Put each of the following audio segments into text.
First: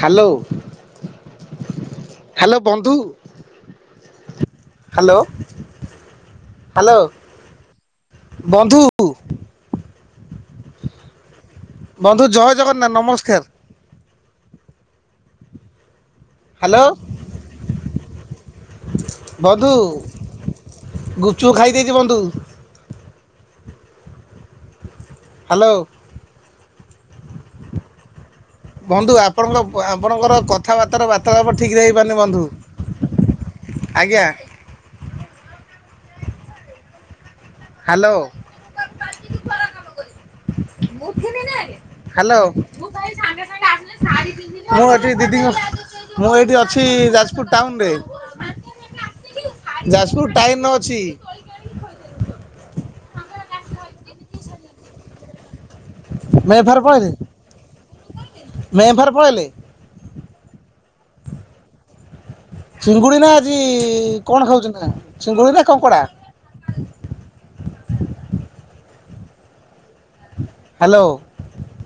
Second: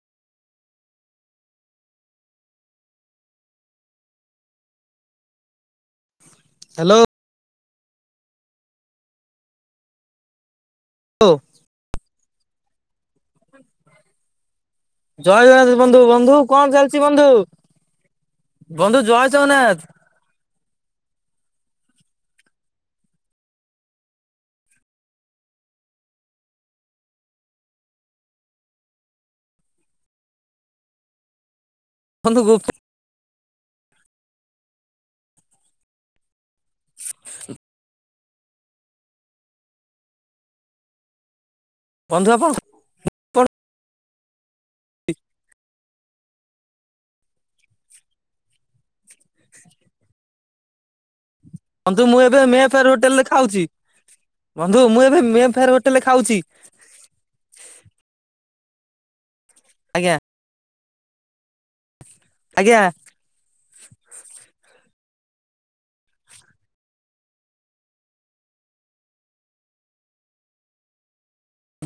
Hello. Hello ବନ୍ଧୁ hello. Hello ବନ୍ଧୁ। ହ [unintelligible] ବନ୍ଧୁ ଜୟ ଜଗନ୍ନାଥ ନମସ୍କାର। ଜୟ ଜଗନ୍ନାଥ ବନ୍ଧୁ ବନ୍ଧୁ କଣ ହ୍ୟାଲୋ ଚାଲିଛି ବନ୍ଧୁ? ବନ୍ଧୁ ଜୟ ଜଗନ୍ନାଥ। ଗୁପଚୁପ ଖାଇ ଦେଇଛି ବନ୍ଧୁ। ହ୍ୟାଲୋ। ବନ୍ଧୁ ଆପଣଙ୍କ ଆପଣଙ୍କର କଥାବାର୍ତ୍ତାର ବାର୍ତ୍ତା ଠିକ୍ ରେ ହେଇପାରୁନି ବନ୍ଧୁ ଗୁପ୍ ବନ୍ଧୁ ଆଜ୍ଞା। ହ [unintelligible] ହ୍ୟାଲ ମୁ ବନ୍ଧୁ ହ୍ୟାଲୋ ଆପଣ ମୁଁ ଏଠି ଦିଦିଙ୍କ ମୁଁ ଏଠି ଅଛି ଯାଜପୁର ଟାଉନରେ। ଯାଜପୁର ଟାଇନରେ ଅଛି। ବନ୍ଧୁ ମୁଁ ଏବେ ମେ ଫେୟାର ହୋଟେଲ ରେ ଖାଉଛି ବନ୍ଧୁ ମୁଁ ଏବେ ମେ ଫେୟାର ହୋ ମେଫାର୍ ପଳେଇଲେ ମେଫାର୍ ପଳେଇଲେ। ଆଜ୍ଞା। ଆଜ୍ଞା ଚିଙ୍ଗୁଡ଼ି ନା ଆଜି କଣ ଖାଉଛନ୍ତି ନା ଚିଙ୍ଗୁଡ଼ି ନା କଙ୍କଡ଼ା। ହ୍ୟାଲୋ।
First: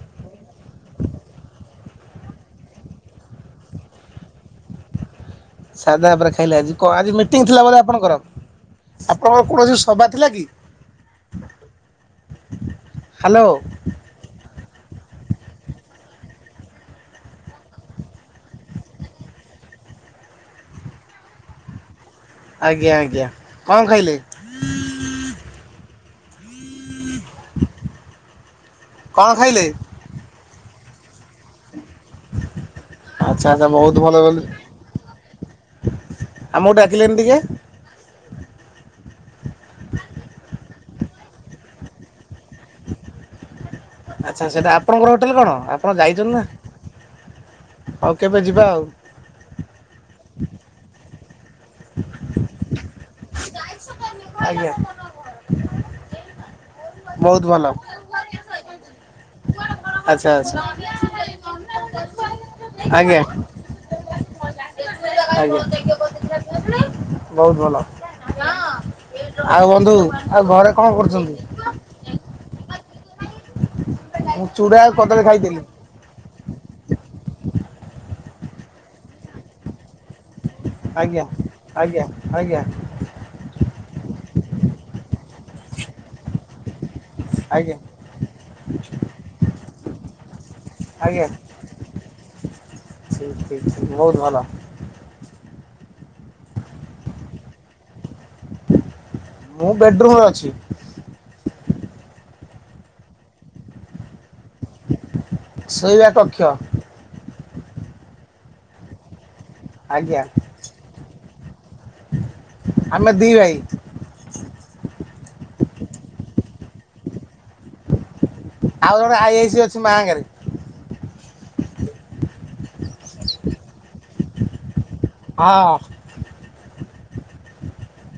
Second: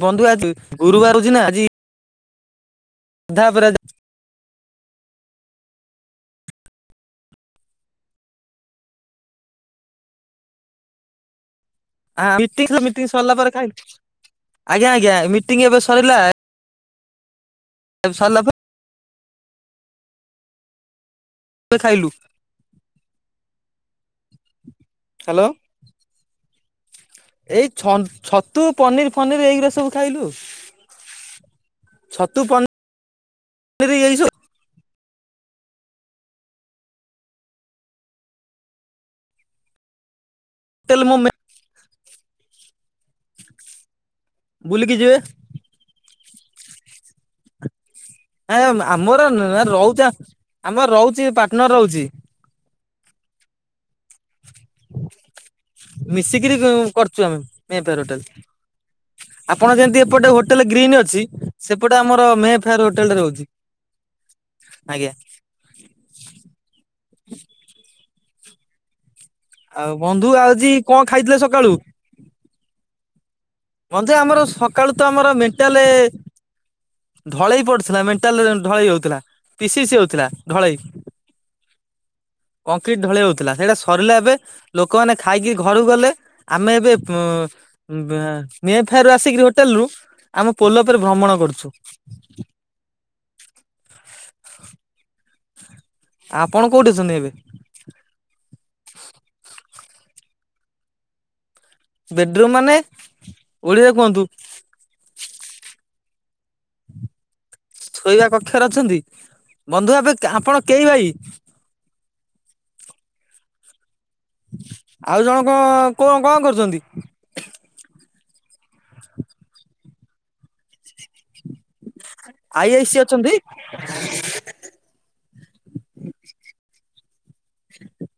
ବନ୍ଧୁ ଆଜି ଗୁରୁବାର ଅଛି ନା ଆଜି ସାଧା ଉପରେ ସାଧା ଭାବରେ ଖାଇଲେ ଆଜି କଣ ଆଜି ମିଟିଂ ଥିଲା ପରା ଆପଣଙ୍କର। ଆପଣଙ୍କର କୌଣସି ସଭା ଥିଲା କି? ମିଟିଂ ମିଟିଂ ସରିଲା ହ୍ୟାଲୋ ପରେ ଖାଇବି ଆଜ୍ଞା ଆଜ୍ଞା ମିଟିଂ ଏବେ ସଇଲା। ଏବେ ସରିଲା ପା ଏବେ ଖାଇଲୁ। ଆଜ୍ଞା ଆଜ୍ଞା କଣ ଖାଇଲେ? ହ୍ୟାଲୋ ଏଇ ଛନ୍ -ଛତୁ ପନିର କଣ ଫନିର ଖାଇଲେ? ଏଇଗୁରା ସବୁ ଖାଇଲୁ। ଛତୁ ପନିର ଆଚ୍ଛା ଆଚ୍ଛା ବହୁତ ଏଇ ଭଲ ସବୁ କଲେ ଆମକୁ ଡାକିଲେନି ଟିକେ? [unintelligible] ତେଲମମେ [unintelligible] ଆଚ୍ଛା ଆଛା। ସେଇଟା ବୁଲିକି ଆପଣଙ୍କର ଯିବେ ହୋଟେଲ କଣ? ଆପଣ ଯାଇଛନ୍ତି ନା? ହଉ କେବେ ଯିବା ଆଉ। ଆଜ୍ଞା ଆମର ରହୁଛି। ଆମର ରହୁଛି, ପାଟନର ରହୁଛି। ଆଜ୍ଞା। ମିଶିକିରି, କରୁଛୁ ଆମେ। ବହୁତ ଭଲ। Mayfair hotel. ଆପଣ ଯେମିତି ଆଚ୍ଛା ଏପଟେ ଆଚ୍ଛା। ହୋଟେଲ ଗ୍ରୀନ୍ ଅଛି। ସେପଟେ ଆମର ମେ ଫେୟାର ହୋଟେଲରେ ରହୁଛି। [unintelligible] ବହୁତ ଭଲ। ଆଉ ବନ୍ଧୁ ଆଉ ଘରେ କଣ କରୁଛନ୍ତି? ଅଜା ଆମର ମୁଁ ଚୁଡ଼ା ଆଉ ସକାଳୁ ତ କଦଳୀ ଆମର ଖାଇଥିଲି। ମେଣ୍ଟାଲେ ଢଳେଇ ପଡିଥିଲା, ମେଣ୍ଟାଲରେ ଢଳେଇ ହଉଥିଲା। ପି ସି ସି ହୋଉ ଥିଲା। ଢଳେଇ, ଆଜ୍ଞା ଆଜ୍ଞା ଆଜ୍ଞା କଂକ୍ରିଟ ଢଳେଇ ହଉଥିଲା। ସେଇଟା ସରିଲା ଏବେ। ଲୋକମାନେ ଖାଇକି ଘରୁକୁ ଗଲେ, ଆମେ ଏବେ ଆଜ୍ଞା ଉ-ଫେୟାର ରୁ ଆସି କି, ହୋଟେଲ ରୁ ଆମ ପୋଲ ଉପରେ ଆଜ୍ଞା ଭ୍ରମଣ କରୁଛୁ। ଠିକ୍ ଠିକ୍ ବହୁତ ଭଲ। ଆପଣ କୋଉଠି ଅଛନ୍ତି ଏବେ? ମୁଁ ବେଡ଼ରୁମ୍ ରେ ଅଛି। ବେଡରୁୁମ୍ ମାନେ? ଓଡିଆ କୁହନ୍ତୁ। ପକ୍ଷ। ଶୋଇବା କକ୍ଷରେ ଅଛନ୍ତି। ବନ୍ଧୁ ଏବେ ଆଜ୍ଞା ଆପଣ କେହି ଭାଇ? ଆମେ ଦି ଭାଇ। ଆଉ ଜଣ କ-କୋ, କଣ କରୁଛନ୍ତି? ଆଉ ଗୋଟେ ଆଇ ଆଇ ସି ଅଛି, ମାଙ୍କରେ। ଆଇ ଆଇ ସି ଅଛନ୍ତି? [inaudible] ହଁ।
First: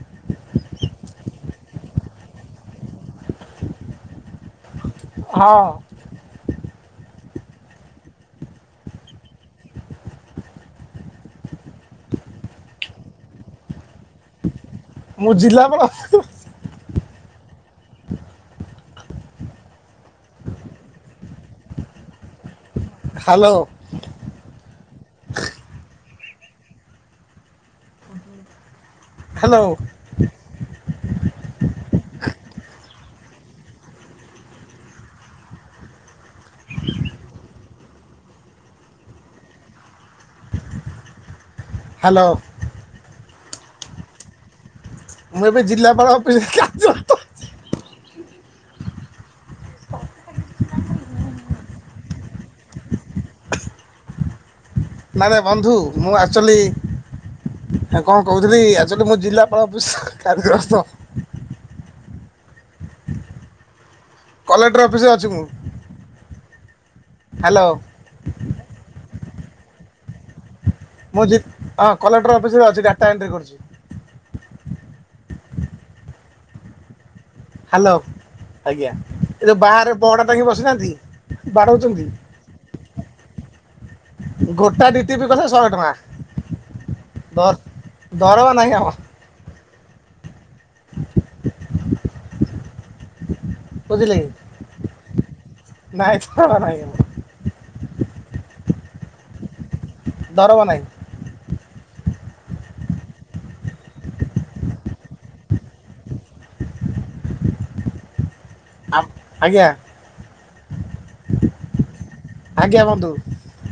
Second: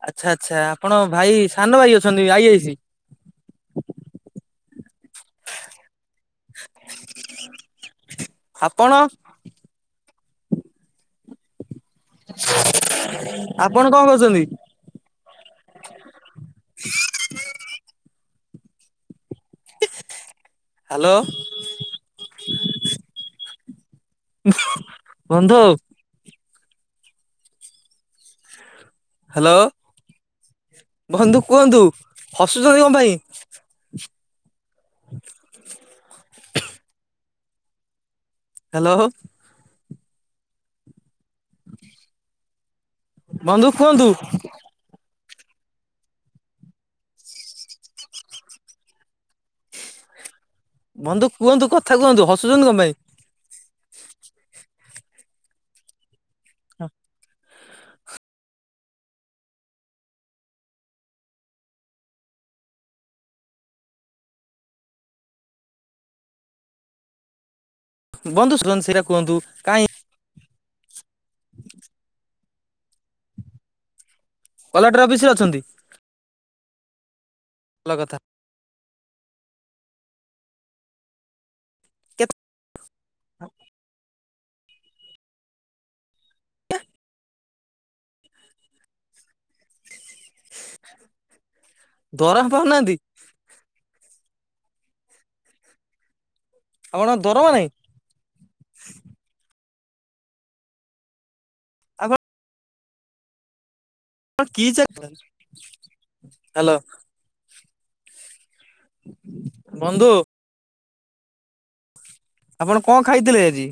ଆଚ୍ଛା ଆଚ୍ଛା। ଆପଣ ଭାଇ, ସାନ ଭାଇ ଅଛନ୍ତି, ଆଇ ଆଇ ସି। [inaudible] ହଁ। ଆପଣ? ଆପଣ କଣ କରୁଛନ୍ତି? ମୁଁ ଜିଲାପାଳ। [inaudible] [inaudible] ହାଲୋ। ହାଲୋ। ବନ୍ଧୁ। ହାଲୋ। ହ୍ୟାଲୋ ବନ୍ଧୁ କୁହନ୍ତୁ? ହସୁଛନ୍ତି କଣ ପାଇଁ? [inaudible] [inaudible] ହାଲୋ। ହାଲୋ। ବନ୍ଧୁ କୁହନ୍ତୁ? ମୁ ଏବେ ଜିଲ୍ଲାପାଳ ଅଫିସ ବନ୍ଧୁ କୁହନ୍ତୁ? କଥା କୁହନ୍ତୁ? ହସୁଛନ୍ତି କଣ ପାଇଁ? ମାନେ ବନ୍ଧୁ ମୁଁ ଆକ୍ଚୁଆଲି ଆ, କଣ କହୁଥିଲି କି, ଆକ୍ଚୁଆଲି ମୁ ଜିଲ୍ଲାପାଳ ଅଫିସ୍ ରେ କାଯ୍ୟଗସ୍ତ। କଲେକ୍ଟର ଅଫିସ୍ ରେ ଅଛି ମୁଁ। ହାଲୋ। ବନ୍ଧୁ ଶଧନ ସେଇଟା କୁହନ୍ତୁ କାହିଁ ମୁଁ ଜିଦ୍ ହଁ କଲେକ୍ଟର ଅଫିସିରେ ଅଛି ଗାଡ଼ିଟା ଏଣ୍ଟ୍ରି କରୁଛି। କଲେକ୍ଟର ଅଫିସିରେ ଅଛନ୍ତି? ହ୍ୟାଲୋ ଭଲ କଥା। ଆଜ୍ଞା ଏ ଯୋଉ ବାହାରେ ବଡ ଟାଙ୍କି ବସିନାହାନ୍ତି? ବାଡଉଛନ୍ତି। କେତେ ଗୋଟା ଦିଟ୍ରୀର୍ପି କଲେ ଶହେ ଟଙ୍କା। ଦ ଦରମା ନାହିଁ ଆମର। ଦରମ ପାଉନାହାନ୍ତି? ବୁଝିଲେ କି ନାହି ଦରମା ନାହିଁ ଆମର। ଆପଣ ଦରମା ନାହିଁ [inaudible] ଦରମା ନାହିଁ। ଆଗରୁ କିଚାକେଲେନେ ହ୍ୟାଲୋ। ଆ‌ପ ଆଜ୍ଞା। ବନ୍ଧୁ ଆପଣ ଆଜ୍ଞା କଣ ବନ୍ଧୁ ଖାଇଥିଲେ ଆଜି?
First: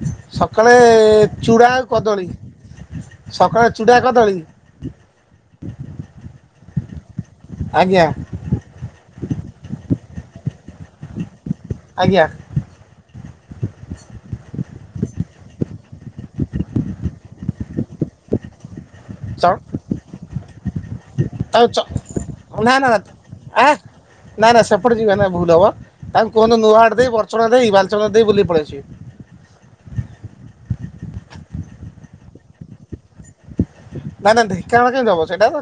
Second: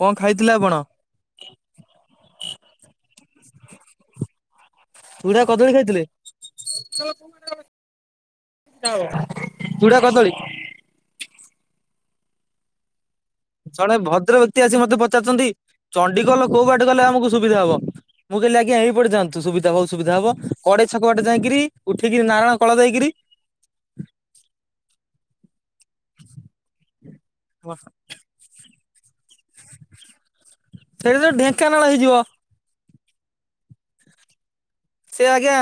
କଣ ଖାଇଥିଲେ ସକାଳେ ଆପଣ? ଚୂଡ଼ା ଆଉ କଦଳୀ। ସକାଳେ ଚୁଡ଼ା କଦଳୀ। ଚୁଡା କଦଳୀ ଖାଇଥିଲେ? ଆଜ୍ଞା ଚୂଡ଼ା କଦଳୀ। ଆଜ୍ଞା। ପଚାରୁ ଚନ୍ତି ଚଣ୍ଡିଖୋଲ କୋଉ ବାଟେ ଗଲେ ଆମକୁ ସୁବିଧା ହବ ମୁଁ କହିଲି ଆଜ୍ଞା ହେଇି କୁଆଡେ ଚ ଯାଆନ୍ତୁ ସୁବିଧା ହଉ ବହୁତ ସୁବିଧା ହବ କଡେଇ ଛକ ବାଟେ ଯାଇକିରି ଉଠିକିରି ନାରୟଣ କଳ ଦେଇକରି ହେ ନାଁ ନା ସେପଟେ ଯିବା। ଭୁଲ ହବ ତାଙ୍କୁ କୁହନ୍ତୁ ନୂଆ ହାଟ ଦେଇ ବର୍ଚ୍ଚଣା ଦେଇ ବାଲିଚଦ୍ରର ଦେଇ ବୁଲିକି ପଳେଇଆସିବେ। ସେଠି ତ ଢେଙ୍କାନାଳ ହେଇଯିବ। ନାଁ ନାଁ ଡେକେ ସେ ଆଜ୍ଞା,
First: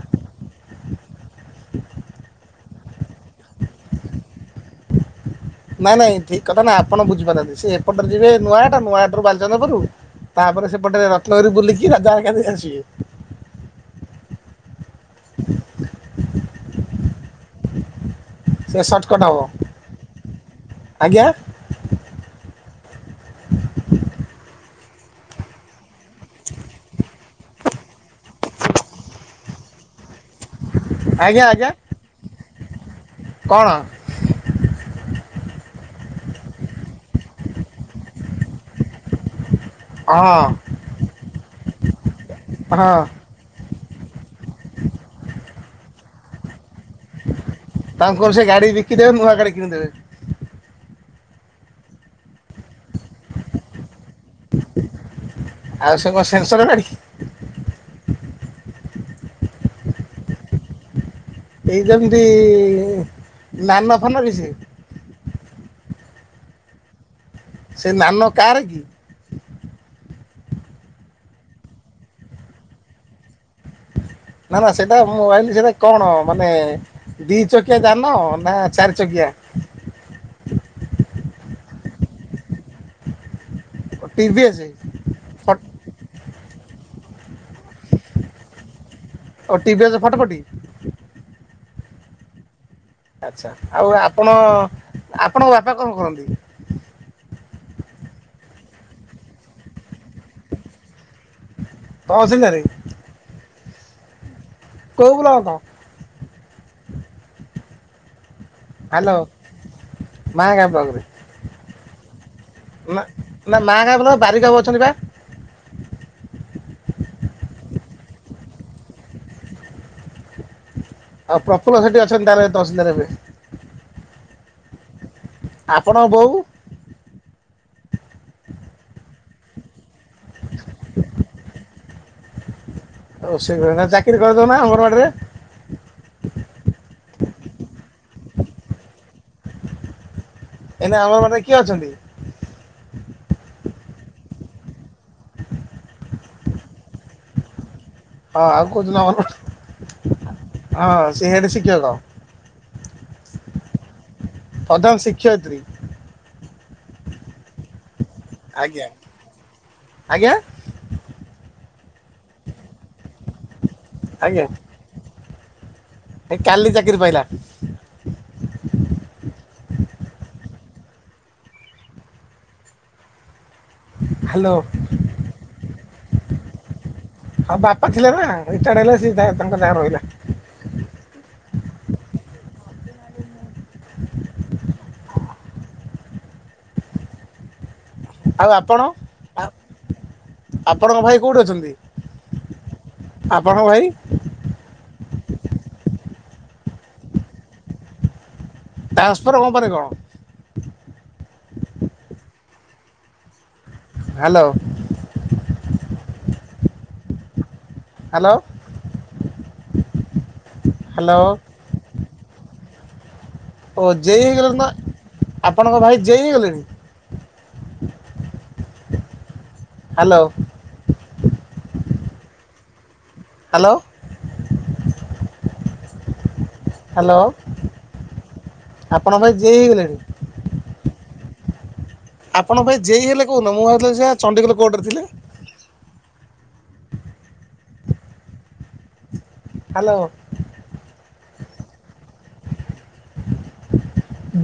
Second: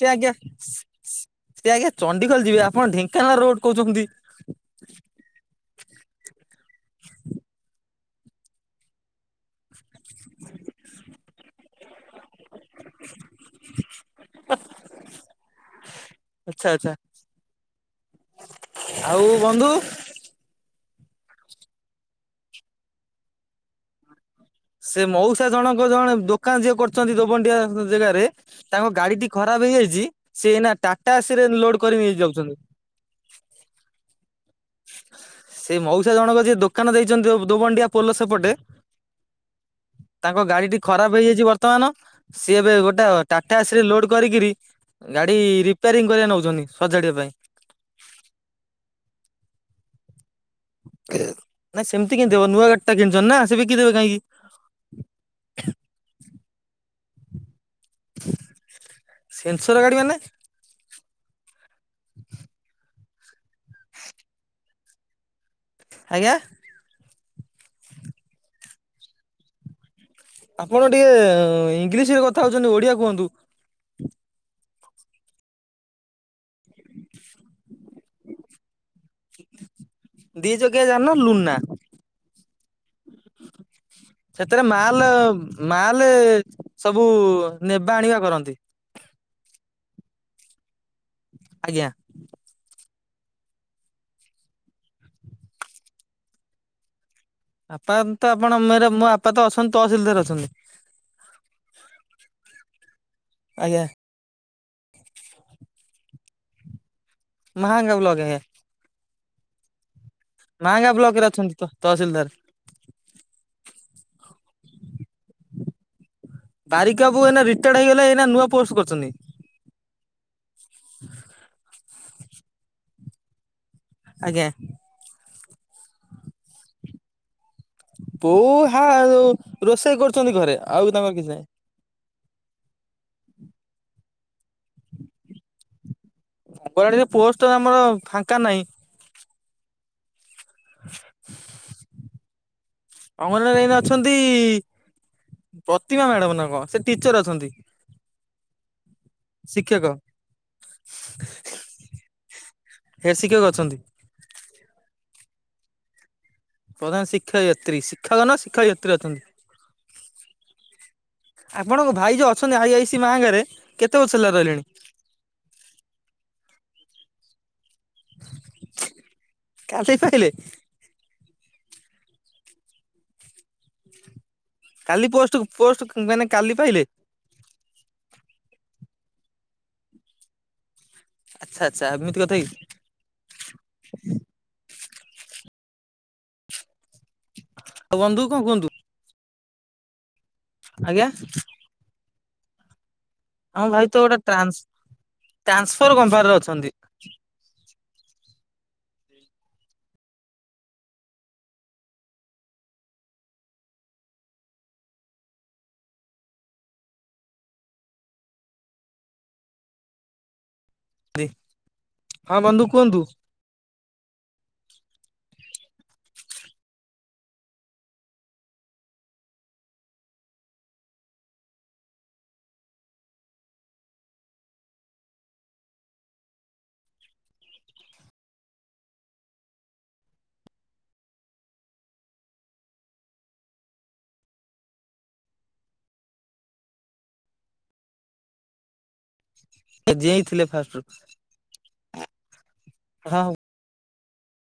ସେ ଆଜ୍ଞା, ସେ ସେ ଆଜ୍ଞା ଚଣ୍ଡିଖୋଲ ଯିବା। ଆପଣ ଢେଙ୍କାନାଳ ରୋଡ କହୁଛନ୍ତି। ନାଇଁ ନାଇଁ ଠିକ କଥା ନାଇଁ ଆପଣ ବୁଝିପାରିନାହାନ୍ତି ସେ ଏପଟରେ ଯିବେ ନୂଆଟା ନୂଆଟରୁ ବାଲଚନ୍ଦ୍ରପୁର୍ ତାପରେ ସେପଟେ ରତ୍ନଗରିୀ ବୁଲିକି ରାଜା ଗାଇ କାଲିଆସିବେ। ଆଚ୍ଛା ଆଚ୍ଛା ସେ ଆଉ ସର୍ଟକଟ ହବ। ବନ୍ଧୁ ଆଜ୍ଞା? ସେ ମୋଉସା ଜଣଙ୍କ ଜଣେ ଦୋକାନ ଯିଏ କରୁଛନ୍ତି ଦୋବଣ୍ଡିଆ ଜାଗାରେ ତାଙ୍କ ଗାଡିଟି ଖରାପ ନେଇଯାଇଛି ସେଇନା ଆଜ୍ଞା ଟାଟାଏସିରେ ଆଜ୍ଞା ଲୋଡ କରିି ନେଇ ଯାଉଛନ୍ତି। କଣ? ସେ ଜଣକ ଯିଏ ଦୋକାନ ଦେଇଛନ୍ତି ଦୋ ଦୋବଣ୍ଡିଆ ପୋଲ ସେପଟେ। ଅ। ତାଙ୍କ ଗାଡିଟି ଖରାପ ହେଇଯାଇଛି ବର୍ତ୍ତମାନ ସିଏ ଏବେ ହଁ ଗୋଟେ ଟାଟାଏସିରେ ଲୋଡ କରିକିରି ଗାଡି ରିପାରିଂ କରିବାକୁ ନେଉଛନ୍ତି। ତାଙ୍କୁକହିବୁ ସେ ଗାଡି ବିକିଦେବେ ନୂଆ ଗାଡି କିଣିଦେବେ। ଏଉ ନାଇଁ ସେମିତି କେମିତି ହବ ନୂଆଗାଡି ଟା କିଣିଛନ୍ତି ନା ସେ ବିକି ଦେବେ କାହିଁକି? ଆଉ ସେ କଣ ସେନ୍ସର ଗାଡି ସେନ୍ସର ଗାଡି ମାନେ? ଏଇ ଯେମତି ନା ନୋ ଫାନ କି ସେ? ଆଜ୍ଞା। ସେ ନାନୋ କାର କି? ଆପଣ ଟିକେ ଇଂଲିସିରେ କଥା ହଉଛନ୍ତି ଓଡିଆ କୁହନ୍ତୁ? ନାବା ସେଏଟା ମୁଁ କହିଲି ସେଟା କଣ ମାନେ ଦିଚକିଆ ଯା ନ ନା ଚାରି ଚକିଆ? ଦି ଚକିଆ ଯାନ ଲୁନା। ଟିଭିଏସ୍ ସେଥିରେ ମାଲ ମାଲ ସବୁ ନେବା ଆଣିବା କରନ୍ତି। ଟିଭିିଆଚ ଫଟଫଟି। ଆଜ୍ଞା। ଆଛା, ଆଉ ଆପଣ ଆପଣଙ୍କ ବାପା କଣ କରନ୍ତି? ବାପା ତ ଆପଣ ମର ମୋ ବାପା ତ ଅଛନ୍ତି ତହ ସିଲଦାର ଅଛନ୍ତି। ତହସିଲଦାର ଆଜ୍ଞା କଉ ବୁଲା କଥା। ମହାଙ୍ଗା ବ୍ଲଗ ହେ ହାଲୋ ମାହାଗା ମାହାଙ୍ଗା ବ୍ଲକ ରେ, ଅଛନ୍ତି ତ ତହସିଲଦାର ମାହାଗା ଆମ ବାରିିକବାକୁ ଅଛନ୍ତି ପା ବାରିକ ବାବୁ ଏଇନା ରିଟାୟଡ ହେଇଗଲେ, ଏଇନା ନୂଆ ପୋଷ୍ଟ କରଛନ୍ତି। ଆଉ ପ୍ରଫୁଲ୍ଲ ସେଠି ଅଛନ୍ତି ତାହାଲେ ଦଶନ୍ଦା ରେ ଏବେ ଆଜ୍ଞା ଆପଣ ବୋଉ ବୋଉ ହାଉ ରୋଷେଇ କରୁଛନ୍ତି ଘରେ, ଆଉ ତାଙ୍କର କିଛି ନାହି। ଚାକିରି କରେଇଦଉନା ଅଙ୍ଗନବାଡିରେ ଅଙ୍ଗନବାଡିରେ ପୋଷ୍ଟ ଆମର ଫାଙ୍କା ନାହିଁ। ଏଇନା ଅଙ୍ଗନ ବାଡ଼ିରେ କିଏ ଅଛନ୍ତି? ଅଙ୍ଗନବାଡ଼ିରେ ଏଇନା ଅଛନ୍ତି ପ୍ରତିମା ମ୍ୟାଡମ ନା କଣ? ସେ ଟିଚର ଅଛନ୍ତି। ହଉ ଆଉ କଉଦିନ ଶିକ୍ଷକ ଅଙ୍ଗନ ହଁ ସେ ହେଡଶିକ୍ଷକ ହେଡ ଶିକ୍ଷକ ଅଛନ୍ତି। ଶିକ୍ଷୟତ୍ରୀ ପ୍ରଧାନଶିକ୍ଷୟତ୍ରୀ, ଶିକ୍ଷକ ନା ଆଜ୍ଞା। ଶିକ୍ଷୟତ୍ରୀ ଅଛନ୍ତି। ଆଜ୍ଞା ଆପଣଙ୍କ ଭାଇ ଯେଉ ଅଛନ୍ତି ଆଇ ଆଇ ସି ମାହାଙ୍ଗାରେ, କେତେ ବର୍ଷ ହେଲା ରହିଲେଣି? ଏଇ କାଲି ଚାକିରି ପାଇଲା। କାଲି କହିଲେ? ହାଲୋ କାଲି ପୋଷ୍ଟ ପୋଷ୍ଟ ମାନେ କାଲି ପାଇଲେ? ହଁ ବାପା ଥିଲେ ନା ରିଟର୍ଡ ହେଲେ ସେ ତାଙ୍କ ନା ରହିଲା। ଆଛା ଆଛା ଏମିତି କଥା କି? ଆଉ ବନ୍ଧୁ କଣ କୁହନ୍ତୁ? ଆପଣଙ୍କ ଆଜ୍ଞା ଭାଇ କୋଉଠି ଅଛନ୍ତି? ଆମ ଭାଇ ତ ଗୋଟୋ ଟ୍ରାନ୍ସଫର କମ୍ପାନୀରେ ଅଛନ୍ତି ଟ୍ରାନ୍ସଫର୍ କମ୍ପାନୀ କଣ? ହାଲୋ ହାଲୋ ହାଲୋ ହଁ ବନ୍ଧୁ କୁହନ୍ତୁ? ଓ ଜେଇ ହେଇଗଲେଣି ନା? ଆପଣଙ୍କ ଭାଇ ଜେଇ ହେଇଗଲେଣି? [unintelligible] ହାଲୋ ହାଲୋ ହାଲୋ, ଆପଣଙ୍କ ଭାଇ ଜେ ଇ ହେଇଗଲେଣି? ଆପଣଙ୍କ ଭାଇ ଜେ ଇ ହେଲେ କଉଦିନ, ମୁଁ ଭାବଥିଲି ସେ ଚଡିଗୋଲ କୋର୍ଟରେ ଥିଲେ। ହ୍ୟାଲୋ ଜେ ଇ ଥିଲେ ଫାଷ୍ଟରୁ ହଁ ହଉ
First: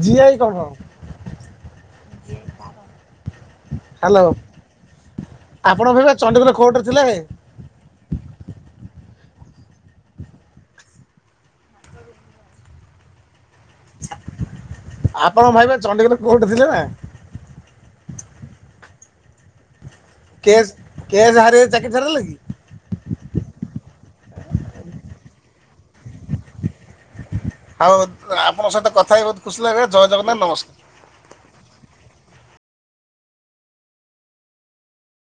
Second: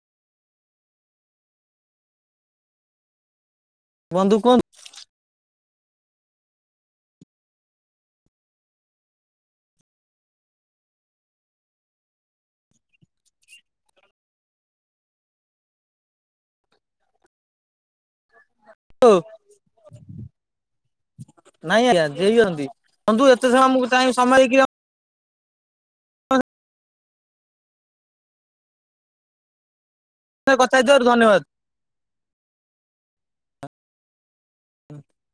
ଜିଆଇ କଣ? ହ୍ୟାଲୋ ବନ୍ଧୁ କୁହନ୍ତ ଆପଣ ଭାଇ ବା ଚଣ୍ଡିଖୋଲ ଖୋର୍ଟରେ ଥିଲେ? ଆପଣ ଭାଇ ବା ଚଣ୍ଡିଖୋଲ କୋର୍ଟ ଥିଲେ ନା? ଲୋ। କେସ୍ କେସ୍ ହାରିଏ ନାଇଁ ଚାକିରି ଆଜ୍ଞା ଛାଡ଼ିଲେ କି ଦେଇଛନ୍ତି ବନ୍ଧୁ ଏତେ ସମୟ ଆମକୁ କାଇଁ ସମୟ କିଓ? ହଉ ଆପଣଙ୍କ ସହିତ କଥା ହେଇ ବହୁତ ଖୁସି ଲାଗେ କଥା ହେଇଥିବାରୁ ଧନ୍ୟବାଦ। ହଁ